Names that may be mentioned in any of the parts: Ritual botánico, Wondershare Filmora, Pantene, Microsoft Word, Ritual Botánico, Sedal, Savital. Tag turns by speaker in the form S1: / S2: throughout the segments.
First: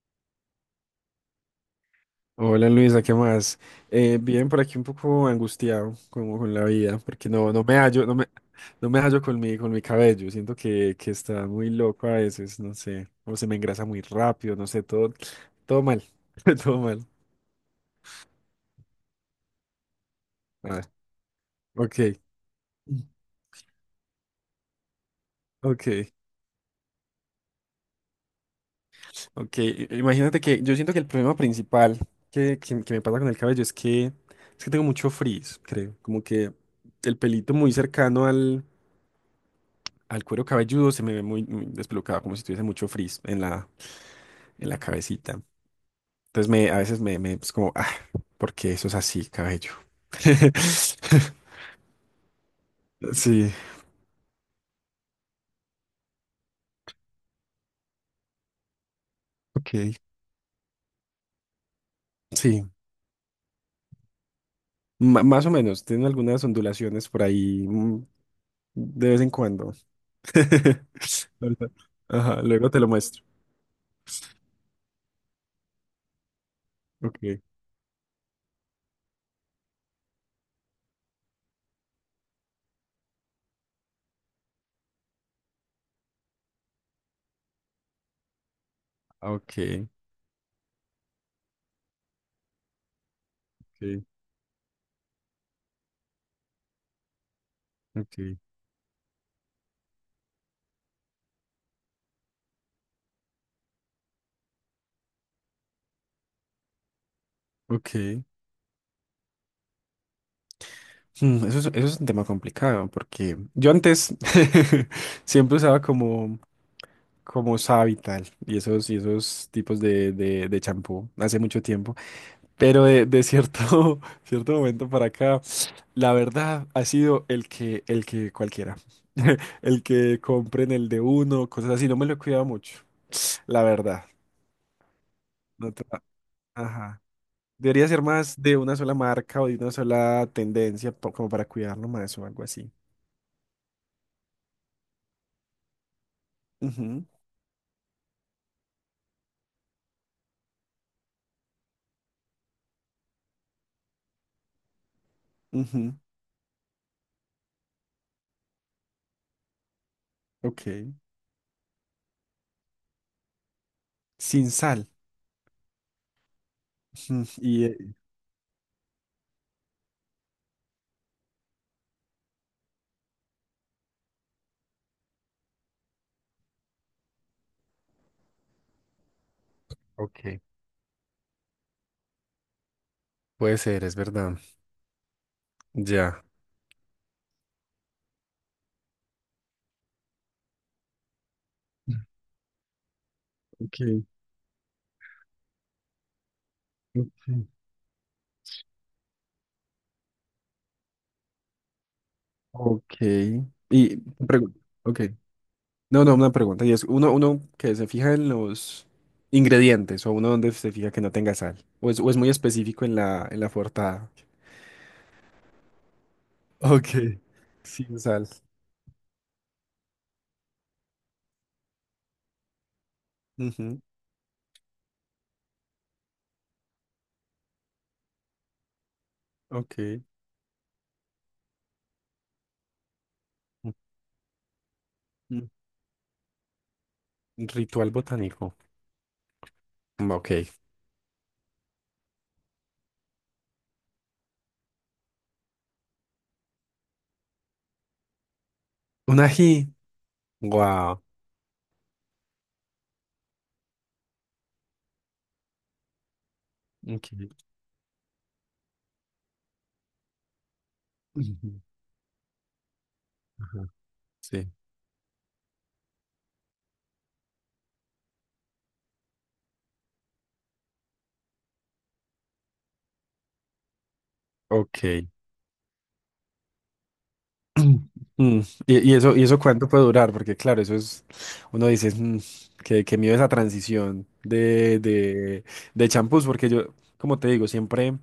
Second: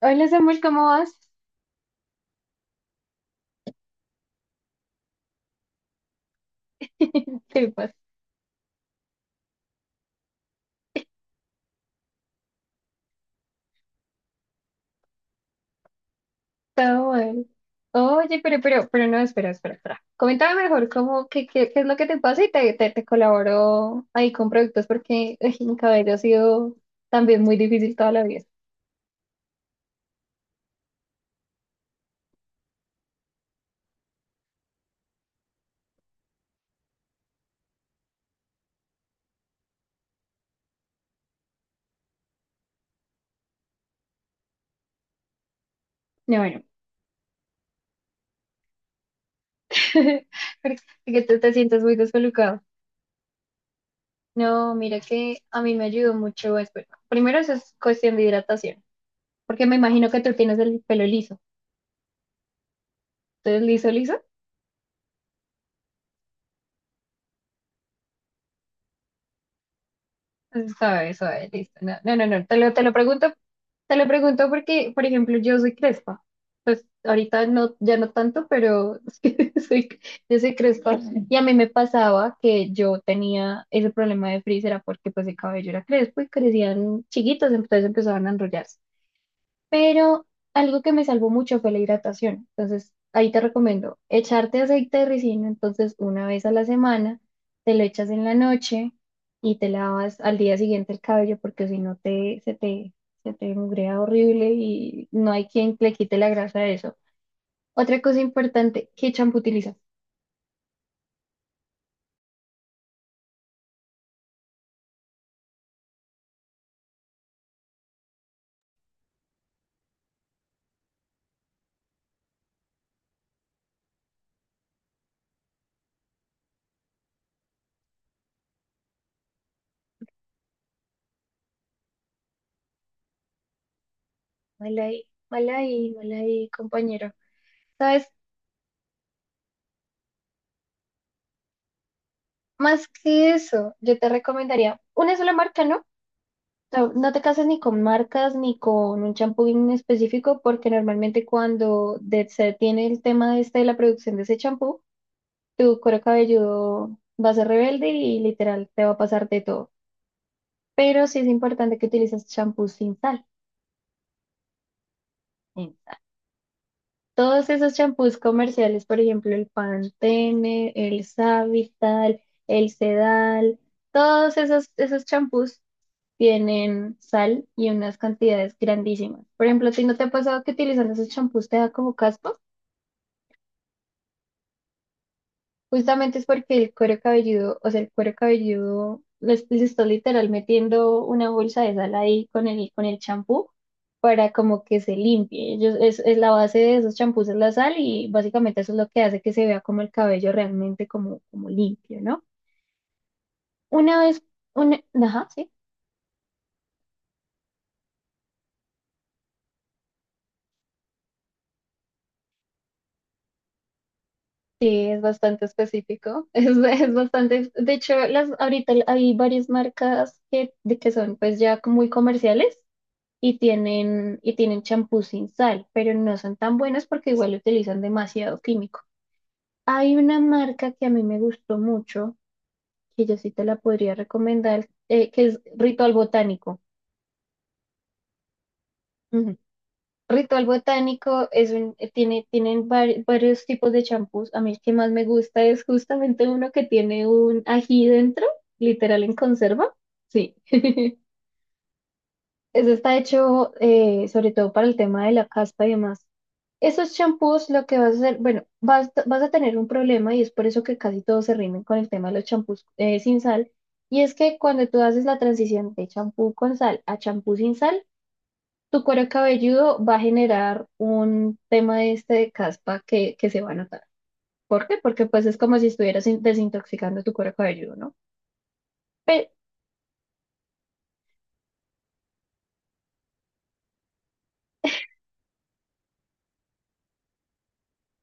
S1: Hola Samuel, ¿cómo vas?
S2: Hola Luisa, ¿qué más? Bien, por aquí un poco angustiado como con la vida, porque no
S1: Sí,
S2: me
S1: pues,
S2: hallo, no me hallo con mi cabello. Siento que está muy loco a veces, no sé, o se me engrasa muy rápido, no sé, todo mal, todo mal.
S1: todo mal. Oye, pero no, espera. Coméntame
S2: Ah,
S1: mejor cómo, qué es lo
S2: ok,
S1: que te pasa y te colaboro ahí con productos porque ay, mi
S2: ok,
S1: cabello ha sido también muy difícil toda la vida.
S2: ok. Imagínate que yo siento que el problema principal que me pasa con el cabello es que tengo mucho frizz, creo, como que el pelito muy cercano al cuero cabelludo se me ve muy despelucado, como si tuviese mucho frizz en la cabecita.
S1: No,
S2: Entonces
S1: bueno,
S2: a veces me es como, ah, ¿por qué eso es así, cabello?
S1: porque que tú te sientes muy descolocado.
S2: Sí,
S1: No, mira que a mí me ayudó mucho. Bueno, primero eso es cuestión de hidratación, porque me
S2: ok,
S1: imagino que tú tienes el pelo liso.
S2: sí,
S1: Entonces, liso, liso.
S2: más o menos, tienen algunas ondulaciones por ahí de vez en cuando.
S1: Entonces, suave, suave,
S2: Ahorita-
S1: listo. No, no, no,
S2: Ajá,
S1: no,
S2: luego te
S1: te
S2: lo
S1: lo
S2: muestro.
S1: pregunto. Te lo pregunto porque, por ejemplo, yo soy crespa. Pues
S2: Ok,
S1: ahorita no, ya no tanto, pero sí, soy, yo soy crespa. Y a mí me pasaba que yo tenía ese problema de frizz, era porque pues el cabello era crespo y crecían chiquitos, entonces empezaban a enrollarse.
S2: ah, ok,
S1: Pero algo que me salvó mucho fue la hidratación. Entonces, ahí te recomiendo
S2: ok,
S1: echarte aceite de ricino, entonces una vez a la semana, te lo echas en la
S2: ok,
S1: noche y te lavas al día siguiente el cabello porque si no se te mugrea horrible y no hay quien le quite la grasa a eso. Otra cosa
S2: ok.
S1: importante, ¿qué champú utilizas?
S2: Eso es un tema complicado porque yo antes siempre usaba como Savital y esos tipos de champú hace mucho tiempo. Pero de cierto, cierto momento para acá, la verdad ha sido el que cualquiera. El que compren el de uno, cosas así. No me lo he cuidado mucho, la verdad.
S1: Mal ahí, mal
S2: No te-
S1: ahí, mal ahí,
S2: Ajá.
S1: compañero.
S2: Debería ser
S1: ¿Sabes?
S2: más de una sola marca o de una sola tendencia, como para cuidarlo más o algo así.
S1: Más que eso, yo te recomendaría una sola marca, ¿no? No,
S2: Ujú,
S1: no te casas ni con marcas ni con un champú en específico, porque normalmente cuando se tiene el tema este de la producción de ese champú, tu
S2: ujú,
S1: cuero cabelludo va a ser rebelde y literal te va a pasar de todo.
S2: ok.
S1: Pero sí es importante que utilices champú sin sal.
S2: Sin sal. Ujú.
S1: Todos esos champús comerciales, por ejemplo, el Pantene, el Savital, el Sedal, esos champús tienen sal y unas cantidades grandísimas. Por ejemplo, ¿a ti no te ha
S2: Ok.
S1: pasado que utilizando esos champús te da como caspa?
S2: Puede ser, es verdad.
S1: Justamente
S2: Ya.
S1: es porque el cuero cabelludo, o sea, el cuero cabelludo les está literal metiendo una bolsa de sal ahí con con el champú
S2: Okay,
S1: para como que se limpie. Ellos, es la base de esos champús es
S2: okay,
S1: la sal y básicamente eso es lo que hace que se vea como el cabello realmente como, como limpio, ¿no?
S2: ok. Y
S1: Una vez,
S2: pregu-
S1: una,
S2: ok.
S1: ajá, sí,
S2: No, no, una pregunta. Y es uno, uno que se fija en los ingredientes o uno donde se fija que no tenga sal. O es muy específico en la portada.
S1: sí, es bastante específico,
S2: Ok,
S1: es bastante, de
S2: sí,
S1: hecho,
S2: sin sal.
S1: las, ahorita hay varias marcas que, de que son pues ya muy comerciales
S2: Ujú,
S1: y tienen champús sin sal, pero no son tan buenos porque igual utilizan demasiado químico. Hay
S2: ok.
S1: una marca que a mí me gustó mucho, que yo sí te la
S2: Mm,
S1: podría recomendar, que es
S2: mm,
S1: Ritual Botánico.
S2: ritual botánico.
S1: Ujú.
S2: Mm, ok.
S1: Ritual Botánico es un, tiene, tienen varios tipos de champús. A mí el que más me gusta es justamente uno que tiene un ají dentro, literal en
S2: Un ají.
S1: conserva. Sí.
S2: Wow.
S1: Eso está hecho sobre todo para el tema de la caspa y demás. Esos
S2: Ok.
S1: champús lo que vas a hacer, bueno, vas, vas a tener un problema y es por eso que casi todos se
S2: Ujú,
S1: rinden con el tema de los champús sin sal.
S2: ajá,
S1: Y es que
S2: sí.
S1: cuando tú haces la transición de champú con sal a champú sin sal, tu cuero cabelludo va a generar un tema este de caspa que se va a notar. ¿Por qué? Porque
S2: Ok.
S1: pues es como si estuvieras desintoxicando tu cuero cabelludo, ¿no?
S2: Mm, y eso, y
S1: Pe-
S2: eso cuánto puede durar? Porque claro, eso es, uno dice, "Mm, qué, qué miedo esa transición de champús, porque yo, como te digo, siempre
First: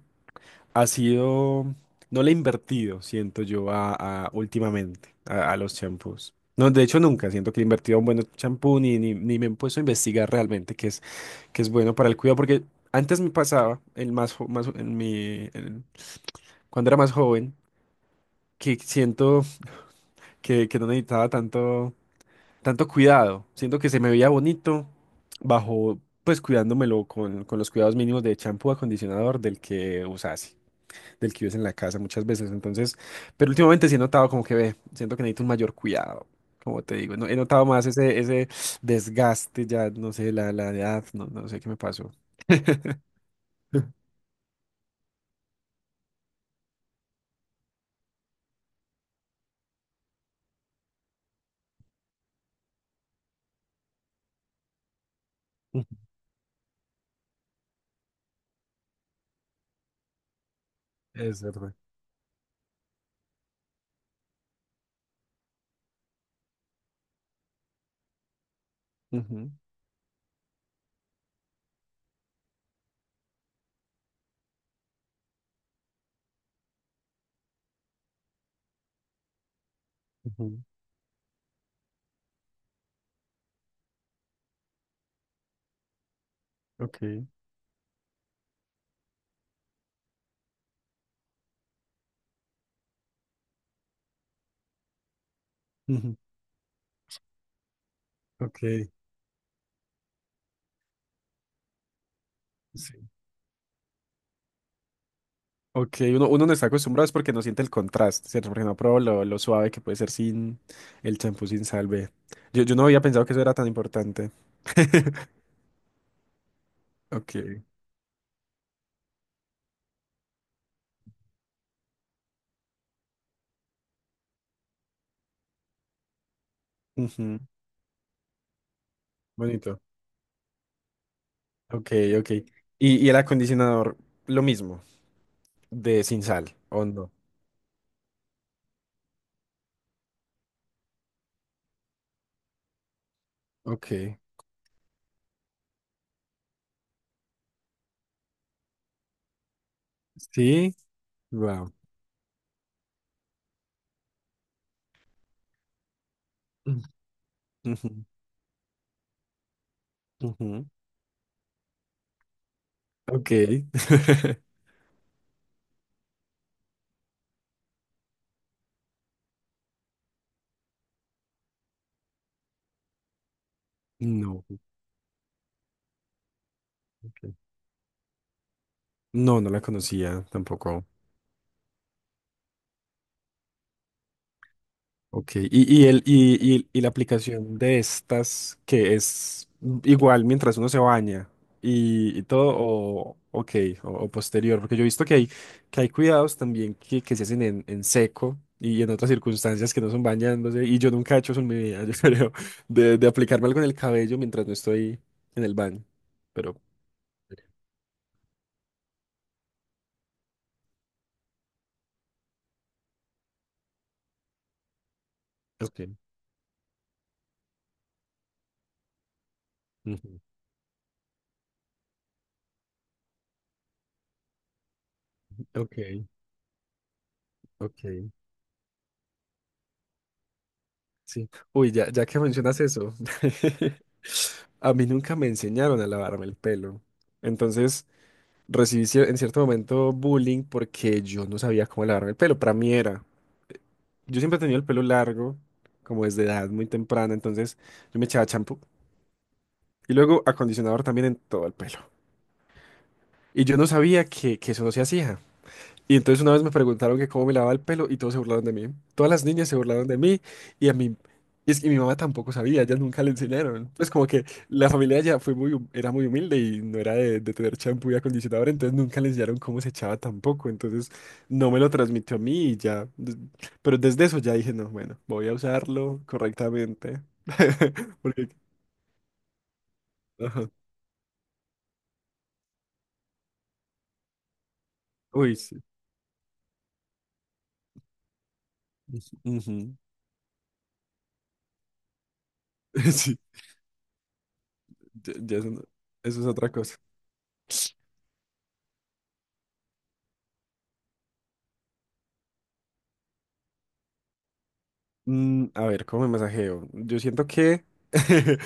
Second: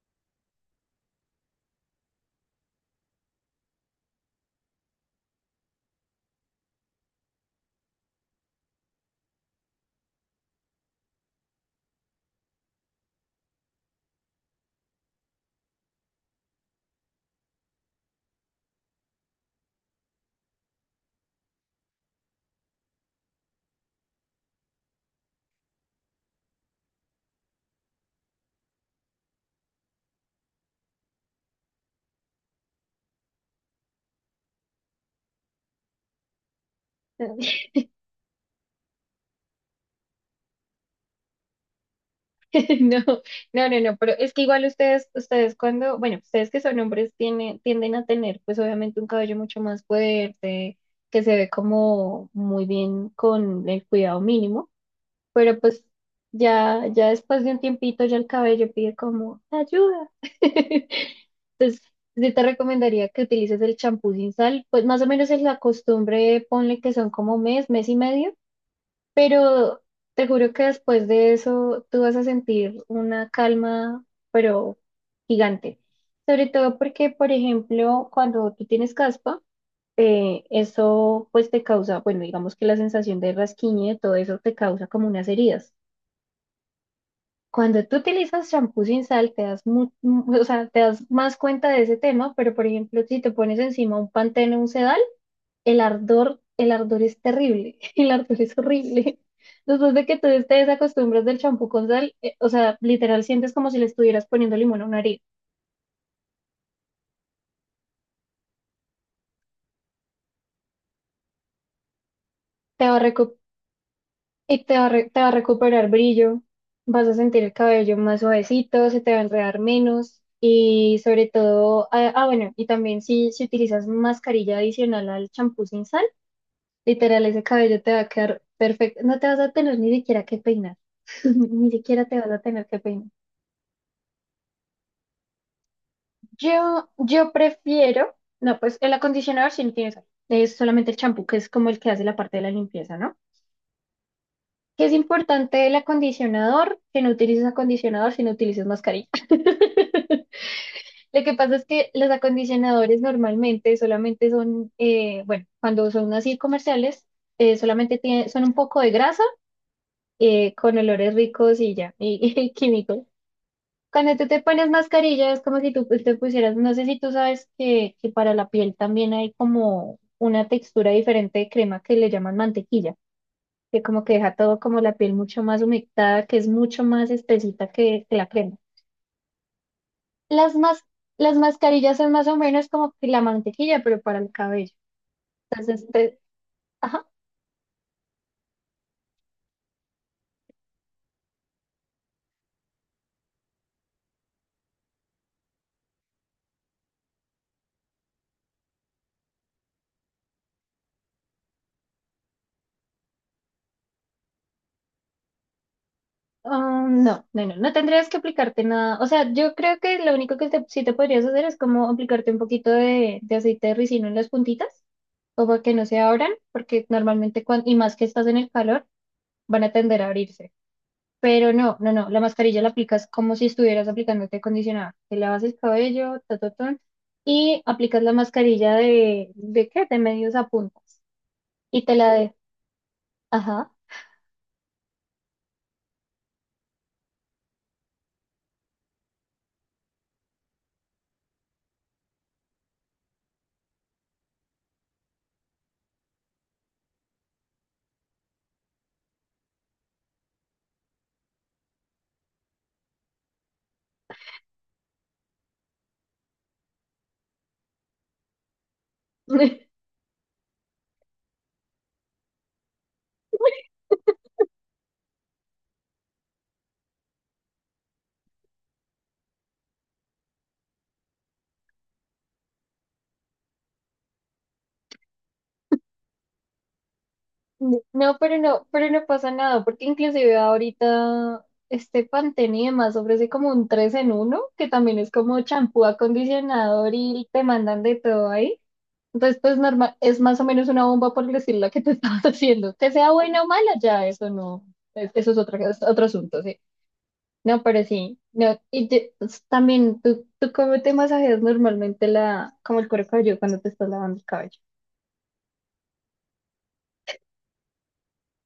S2: ha sido, no le he invertido, siento yo, últimamente a los champús. No, de hecho nunca siento que he invertido a un buen champú ni me he puesto a investigar realmente qué es bueno para el cuidado, porque antes me pasaba, el más, más en cuando era más joven, que siento que no necesitaba tanto. Tanto cuidado. Siento que se me veía bonito bajo, pues cuidándomelo con los cuidados mínimos de champú, acondicionador del que usase, del que usé en la casa muchas veces. Entonces, pero últimamente sí he notado como que ve, siento que necesito un mayor cuidado. Como te digo, no, he notado más ese desgaste ya, no sé, la edad, no, no sé qué me pasó.
S1: No, no, no, no, pero es que igual ustedes, ustedes cuando, bueno, ustedes que son hombres tienen, tienden a tener pues obviamente un cabello mucho más fuerte, que se ve como muy bien con el cuidado mínimo, pero pues ya, ya después de un tiempito ya el cabello pide como ayuda.
S2: Es verdad.
S1: Entonces, yo te recomendaría que utilices el champú sin sal, pues más o menos es la costumbre, ponle que son como mes, mes y medio
S2: Ujú,
S1: pero te juro que después de eso tú vas a sentir una calma, pero gigante. Sobre todo porque, por ejemplo, cuando tú tienes caspa,
S2: ujú.
S1: eso pues te causa, bueno, digamos que la sensación de rasquiñe, todo eso te causa como unas heridas.
S2: Ok.
S1: Cuando tú utilizas champú sin sal, te das, o sea, te das más cuenta de ese tema, pero por ejemplo, si te pones encima un Pantene o un Sedal,
S2: Ujú,
S1: el ardor es terrible, el ardor es
S2: ok.
S1: horrible. Después de que tú te desacostumbras del champú con sal, o sea,
S2: Sí.
S1: literal sientes como si le estuvieras poniendo limón a una herida.
S2: Ok, uno, uno no está acostumbrado es porque no siente el contraste, ¿cierto? Porque no prueba lo suave que puede ser sin el champú sin salve. Yo no
S1: Te va a
S2: había pensado
S1: recu-
S2: que eso era tan importante.
S1: Y te va a recuperar brillo, vas a
S2: Ok,
S1: sentir el cabello más suavecito, se te va a enredar menos y sobre todo, bueno, y también si utilizas mascarilla adicional al champú sin sal, literal
S2: ujú,
S1: ese cabello te va a quedar perfecto, no te vas a tener
S2: bonito.
S1: ni siquiera que peinar, ni
S2: Ok,
S1: siquiera te vas
S2: ok.
S1: a tener que
S2: Y,
S1: peinar.
S2: y el acondicionador, lo mismo, de sin sal, ¿o no?
S1: Yo prefiero, no, pues el acondicionador sí no tiene sal, es solamente el champú, que es como el que hace la parte de la limpieza, ¿no?
S2: Ok.
S1: Que es importante el acondicionador, que no utilices acondicionador si no utilices mascarilla.
S2: Sí,
S1: Lo que pasa es
S2: wow.
S1: que los acondicionadores normalmente solamente son, bueno, cuando son así comerciales,
S2: Ujú,
S1: son un poco de grasa
S2: ujú.
S1: con olores ricos y ya, y, y químicos.
S2: Ok.
S1: Cuando tú te pones mascarilla es como si tú pues, te pusieras, no sé si tú sabes que para la piel también hay como una textura diferente de crema que le llaman mantequilla, que como que deja
S2: No,
S1: todo como la piel mucho más humectada, que es mucho más
S2: ok,
S1: espesita que la crema.
S2: no, no la conocía
S1: Las mas-
S2: tampoco.
S1: las mascarillas son más o menos como que la mantequilla, pero para el cabello.
S2: Ok, y, y,
S1: Entonces,
S2: el, y, y- y la
S1: ajá,
S2: aplicación de estas que es igual mientras uno se baña y todo, o, ok, o posterior, porque yo he visto que hay cuidados también que se hacen en seco y en otras circunstancias que no son bañándose, y yo nunca he hecho eso en mi vida, yo creo, de aplicarme algo en el cabello mientras no estoy en el baño, pero...
S1: ah, no, no, no, no tendrías que aplicarte nada. O sea, yo creo que lo único que sí te podrías hacer es como aplicarte un poquito de aceite de ricino en las puntitas como que
S2: Ok,
S1: no se abran, porque normalmente cuando, y más que estás en el calor, van a tender a
S2: ujú,
S1: abrirse. Pero no, no, no, la mascarilla la aplicas como si estuvieras aplicándote acondicionador. Te lavas el
S2: ok,
S1: cabello, ta, ta, ta, y aplicas
S2: ok,
S1: la mascarilla ¿de qué? De medios a puntas.
S2: sí. Uy,
S1: Y
S2: ya,
S1: te
S2: ya
S1: la
S2: que
S1: de,
S2: mencionas eso,
S1: ajá.
S2: a mí nunca me enseñaron a lavarme el pelo. Entonces recibí en cierto momento bullying porque yo no sabía cómo lavarme el pelo. Para mí era. Yo siempre he tenido el pelo largo, como desde edad muy temprana. Entonces yo me echaba champú y luego acondicionador también en todo el pelo. Y yo no sabía que eso no se hacía. Y entonces una vez me preguntaron que cómo me lavaba el pelo y todos se burlaron de mí. Todas las niñas se burlaron de mí y a mí... Y es que mi mamá tampoco sabía, ellas nunca le enseñaron. Pues como que la familia ya fue muy, era muy humilde y no era de tener champú y acondicionador, entonces nunca le enseñaron cómo se echaba tampoco. Entonces no me lo transmitió a mí y ya. Pero desde eso ya dije, no, bueno, voy a usarlo correctamente.
S1: No,
S2: Porque,
S1: pero no, pero no pasa nada, porque inclusive
S2: ajá.
S1: ahorita este Pantene y demás ofrece como un 3 en 1 que también es
S2: Uy,
S1: como
S2: sí.
S1: champú, acondicionador y te mandan de todo ahí. Entonces, pues
S2: Ujú.
S1: normal, es más o menos una bomba por decir la que te estabas haciendo. Que sea
S2: Sí,
S1: buena o mala, ya eso no,
S2: ya,
S1: eso
S2: ya eso,
S1: es otro
S2: eso es
S1: asunto,
S2: otra
S1: sí.
S2: cosa.
S1: No, pero sí, no, pues, también tú cómo te masajeas normalmente la, como el cuero cabelludo cuando te estás lavando el cabello.
S2: Mm, a ver, ¿cómo me masajeo? Yo siento que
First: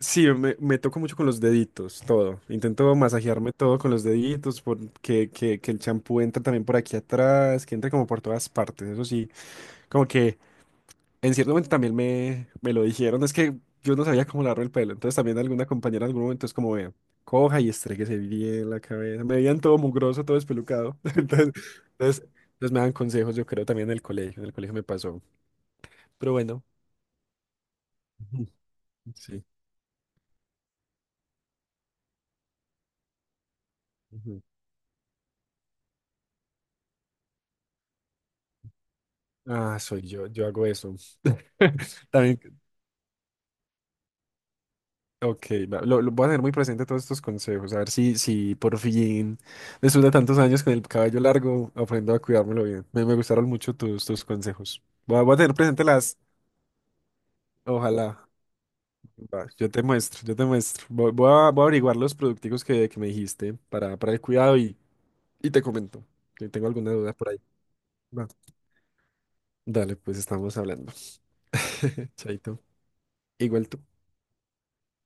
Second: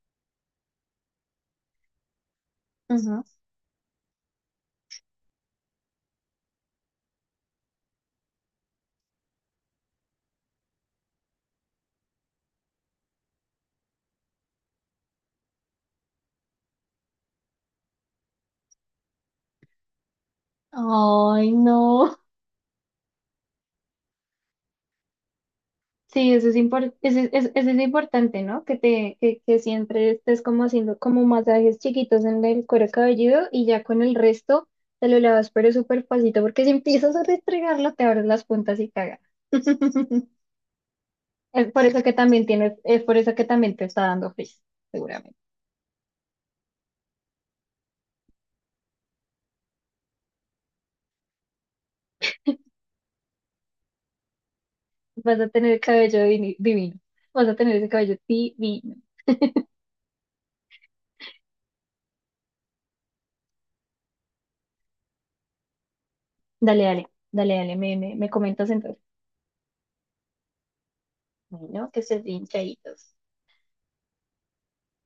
S2: sí, me toco mucho con los deditos, todo. Intento
S1: Ujú.
S2: masajearme todo con los deditos, porque que el champú entra también por aquí atrás, que entra como por todas partes. Eso sí, como que en cierto momento también me lo dijeron. Es que yo no sabía cómo lavarme el pelo. Entonces también alguna compañera en algún momento es como, vea, coja y estréguese bien la cabeza. Me veían todo mugroso, todo espelucado.
S1: Ay, no.
S2: Entonces, entonces me dan consejos, yo creo, también en el colegio. En el colegio me pasó.
S1: Sí,
S2: Pero bueno.
S1: eso es importante, ¿no? Que te,
S2: Sí.
S1: que siempre estés como haciendo como masajes chiquitos en el cuero cabelludo y ya con el
S2: Ujú.
S1: resto te lo lavas, pero súper pasito, porque si empiezas a restregarlo, te abres las puntas y cagas.
S2: Ah, soy yo, yo hago eso.
S1: Es por eso que también
S2: También,
S1: tienes, es por eso que también te está dando frizz, seguramente.
S2: ok, va, lo voy a tener muy presente todos estos consejos, a ver si por fin, después de tantos años con el cabello largo, aprendo a cuidármelo bien. Me gustaron mucho tus consejos. Voy a
S1: Vas a
S2: tener
S1: tener el
S2: presente las,
S1: cabello divi- divino. Vas a tener ese cabello
S2: ojalá.
S1: divino.
S2: Va, yo te muestro. Voy a averiguar los producticos que me dijiste para el cuidado y te comento, que tengo
S1: Dale,
S2: alguna
S1: dale,
S2: duda por ahí.
S1: dale, dale, me
S2: Va.
S1: comentas entonces.
S2: Dale, pues estamos hablando.
S1: Bueno, que estés bien,
S2: Chaito.
S1: chayitos.
S2: Igual tú.